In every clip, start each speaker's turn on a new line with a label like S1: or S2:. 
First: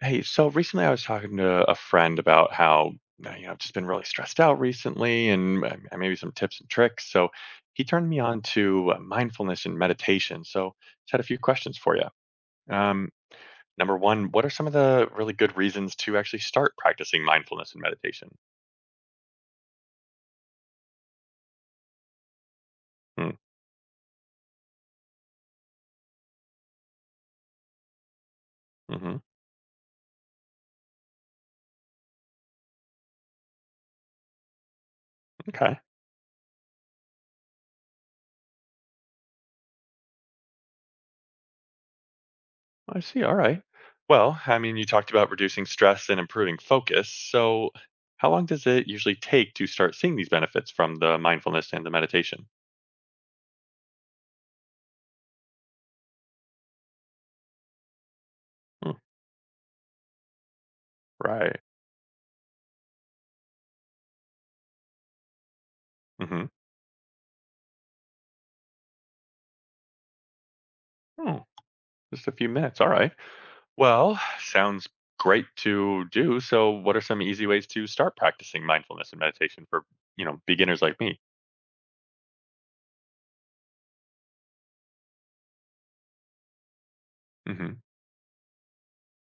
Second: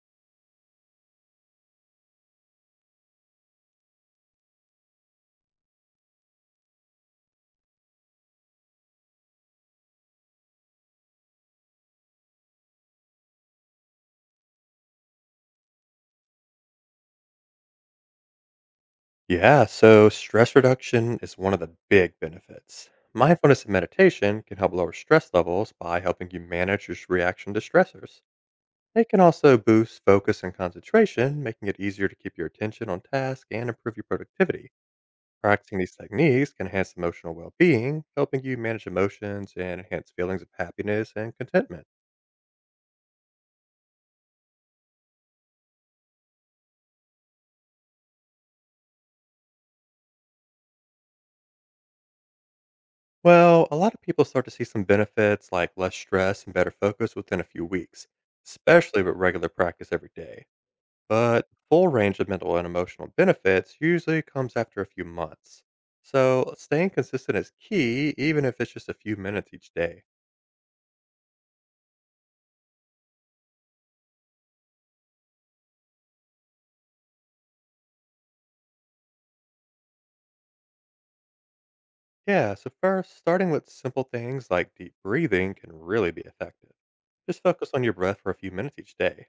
S1: Hey, so recently I was talking to a friend about how you know I've just been really stressed out recently, and maybe some tips and tricks. So he turned me on to mindfulness and meditation. So just had a few questions for you. Um, number one, what are some of the really good reasons to actually start practicing mindfulness and meditation?
S2: Yeah, so stress reduction is one of the big benefits.
S1: Hmm.
S2: Mindfulness and meditation can help lower stress levels by helping you manage your reaction to stressors. They
S1: hmm
S2: can also boost focus and concentration, making it easier to keep your attention on task and improve your productivity. Practicing
S1: Okay,
S2: these techniques can enhance emotional well being, helping you manage emotions and enhance feelings of happiness and contentment.
S1: I see. All right. Well, I mean, you talked about reducing stress and improving focus. So how long does it usually take to start seeing these benefits from the mindfulness and the meditation?
S2: Well, a lot of people start to see some benefits like less stress and better focus within a few weeks,
S1: Hmm.
S2: especially with regular practice every day. But
S1: Right.
S2: full range of mental and emotional benefits usually comes after a few months.
S1: Mhm.
S2: So staying consistent is key, even if it's just a few minutes each day.
S1: Oh, just a few minutes. All right. Well, sounds great to do. So, what are some easy ways to start practicing mindfulness and meditation for, beginners like me?
S2: Yeah, so first, starting with simple things like deep breathing can really be effective. Just focus
S1: Mhm.
S2: on your breath for a few minutes each day.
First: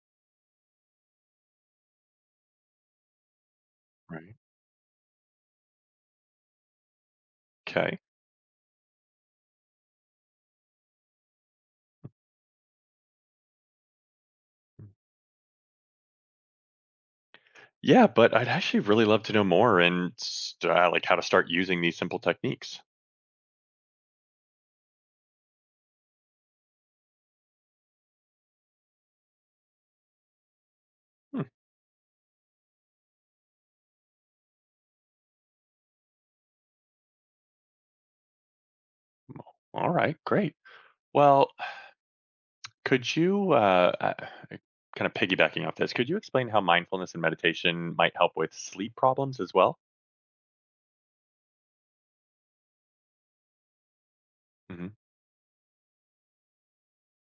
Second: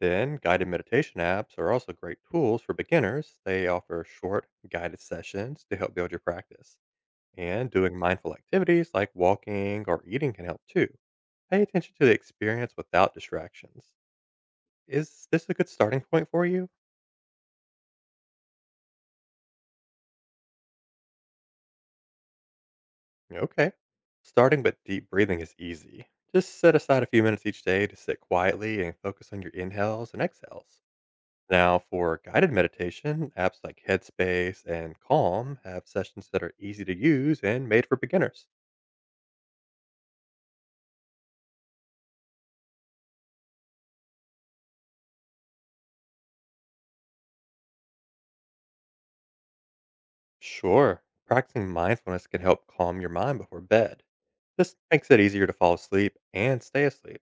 S2: Then, guided meditation apps are also great tools for beginners. They offer
S1: Right.
S2: short, guided sessions to help build your practice. And doing
S1: Okay.
S2: mindful activities like walking or eating can help too. Pay attention to the experience without distractions. Is this a good starting point for you?
S1: Yeah, but I'd actually really love to know more and like how to start using these simple techniques.
S2: Okay. Starting with deep breathing is easy. Just set aside a few minutes each day to sit quietly and focus on your inhales and exhales.
S1: Hmm.
S2: Now, for guided meditation, apps like Headspace and Calm have sessions that are easy to use and made for beginners.
S1: All right, great. Well, could you kind of piggybacking off this? Could you explain how mindfulness and meditation might help with sleep problems as well?
S2: Sure, practicing mindfulness can help calm your mind before bed. This
S1: Hmm.
S2: makes it easier to fall asleep and stay asleep.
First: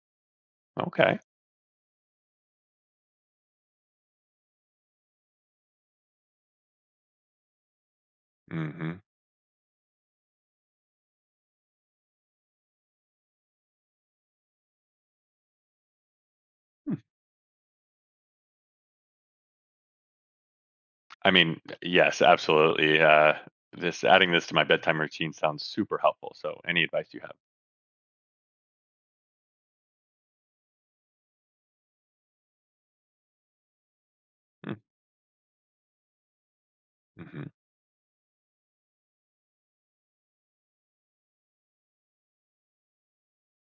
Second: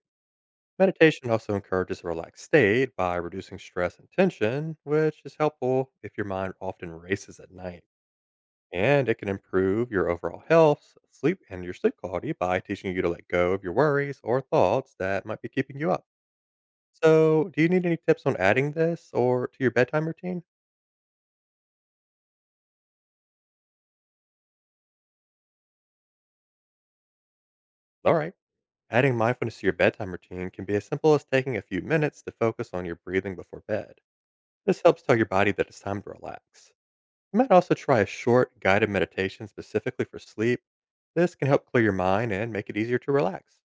S1: Okay.
S2: Meditation also encourages a relaxed state by reducing stress and tension, which is helpful if your mind often races at night.
S1: Hmm.
S2: And it can improve your overall health, sleep, and your sleep quality by teaching you to let go of your worries or thoughts that might be keeping you up. So, do you need any tips on adding this or to your bedtime routine?
S1: I mean, yes, absolutely. This adding this to my bedtime routine sounds super helpful. So, any advice you have?
S2: All right. Adding mindfulness to your bedtime routine can be as simple as taking a few minutes to focus on your breathing before bed. This helps tell your body that it's time to relax. You
S1: Mm-hmm.
S2: might also try a short guided meditation specifically for sleep. This can help clear your mind and make it easier to relax.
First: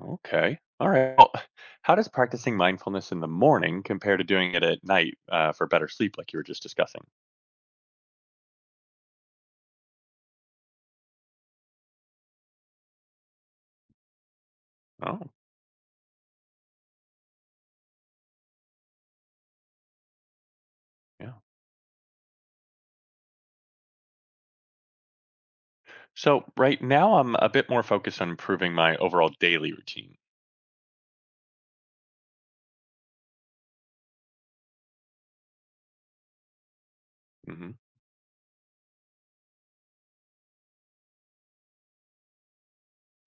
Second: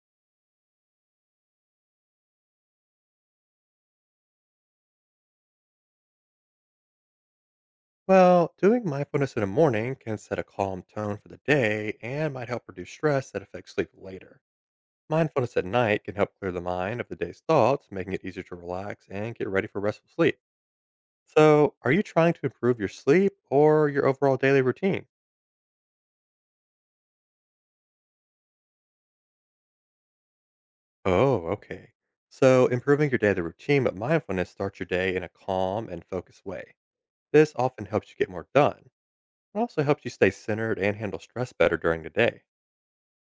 S1: Okay. All right. Well, how does practicing mindfulness in the morning compare to doing it at night for better sleep, like you were just discussing?
S2: Well, doing mindfulness in the morning can set a calm tone for the day and might help reduce stress that affects sleep later.
S1: Oh,
S2: Mindfulness at night can help clear the mind of the day's thoughts, making it easier to relax and get ready for restful sleep.
S1: yeah.
S2: So, are you trying to improve your sleep or your overall daily routine?
S1: So right now, I'm a bit more focused on improving my overall daily routine.
S2: Oh, okay. So, improving your daily routine with mindfulness starts your day in a calm and focused way. This
S1: Hmm.
S2: often helps you get more done. It also helps you stay centered and handle stress better during the day.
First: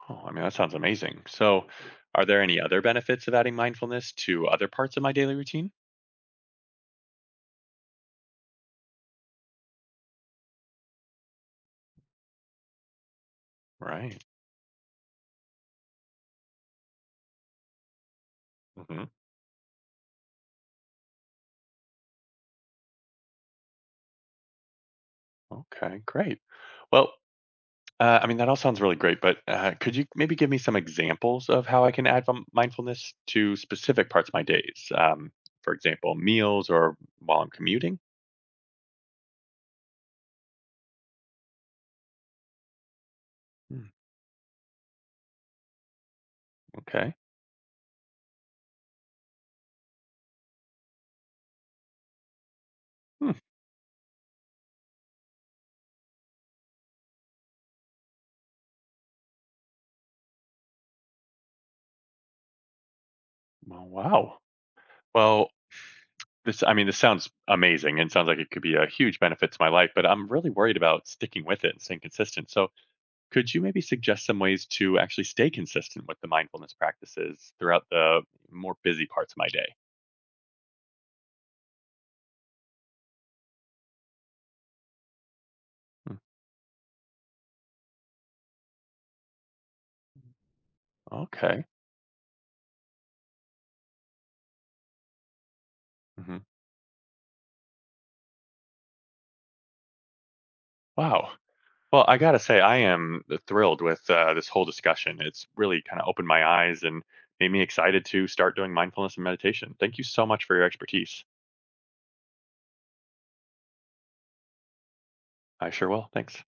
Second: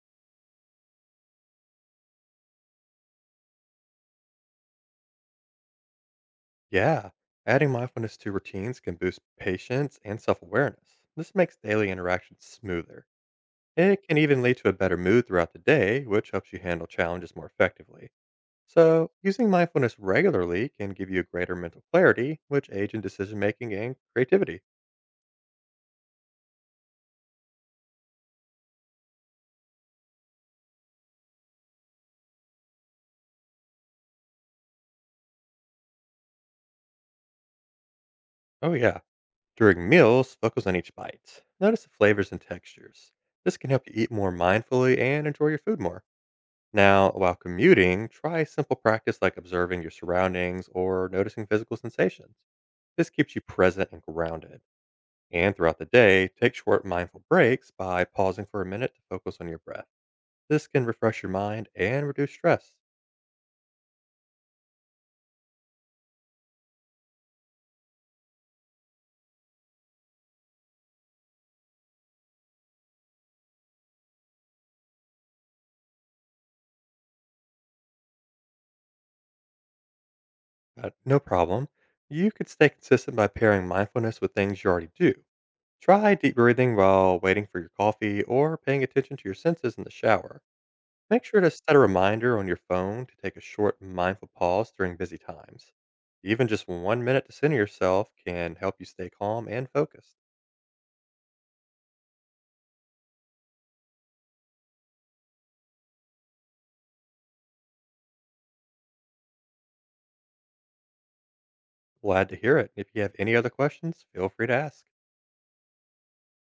S1: Oh, I mean, that sounds amazing. So, are there any other benefits of adding mindfulness to other parts of my daily routine?
S2: Yeah, adding mindfulness to routines can boost patience and self awareness. This makes daily interactions smoother. It can
S1: Right.
S2: even lead to a better mood throughout the day, which helps you handle challenges more effectively.
S1: Hmm.
S2: So, using mindfulness regularly can give you greater mental clarity, which aids in decision making and creativity.
S1: Okay. Great. Well, I mean, that all sounds really great, but could you maybe give me some examples of how I can add mindfulness to specific parts of my days? For example, meals or while I'm commuting?
S2: Oh, yeah. During meals, focus on each bite. Notice the flavors and textures. This can help
S1: Hmm,
S2: you eat more mindfully and enjoy your food more. Now,
S1: okay.
S2: while commuting, try simple practice like observing your surroundings or noticing physical sensations. This
S1: Hmm.
S2: keeps you present and grounded. And throughout the day, take short mindful breaks by pausing for a minute to focus on your breath. This can refresh your mind and reduce stress.
S1: Well, wow. Well, this, I mean, this sounds amazing and sounds like it could be a huge benefit to my life, but I'm really worried about sticking with it and staying consistent. So, could you maybe suggest some ways to actually stay consistent with the mindfulness practices throughout the more busy parts of my day?
S2: But no problem. You could stay consistent by pairing mindfulness with things you already do. Try
S1: Hmm,
S2: deep breathing while waiting for your coffee or paying attention to your senses in the shower. Make sure to
S1: Okay.
S2: set a reminder on your phone to take a short mindful pause during busy times.
S1: Hmm.
S2: Even just 1 minute to center yourself can help you stay calm and focused.
S1: Wow. Well, I gotta say, I am thrilled with this whole discussion. It's really kind of opened my eyes and made me excited to start doing mindfulness and meditation. Thank you so much for your expertise.
S2: Glad to hear it. If you have any other questions, feel free to ask.
S1: I sure will. Thanks.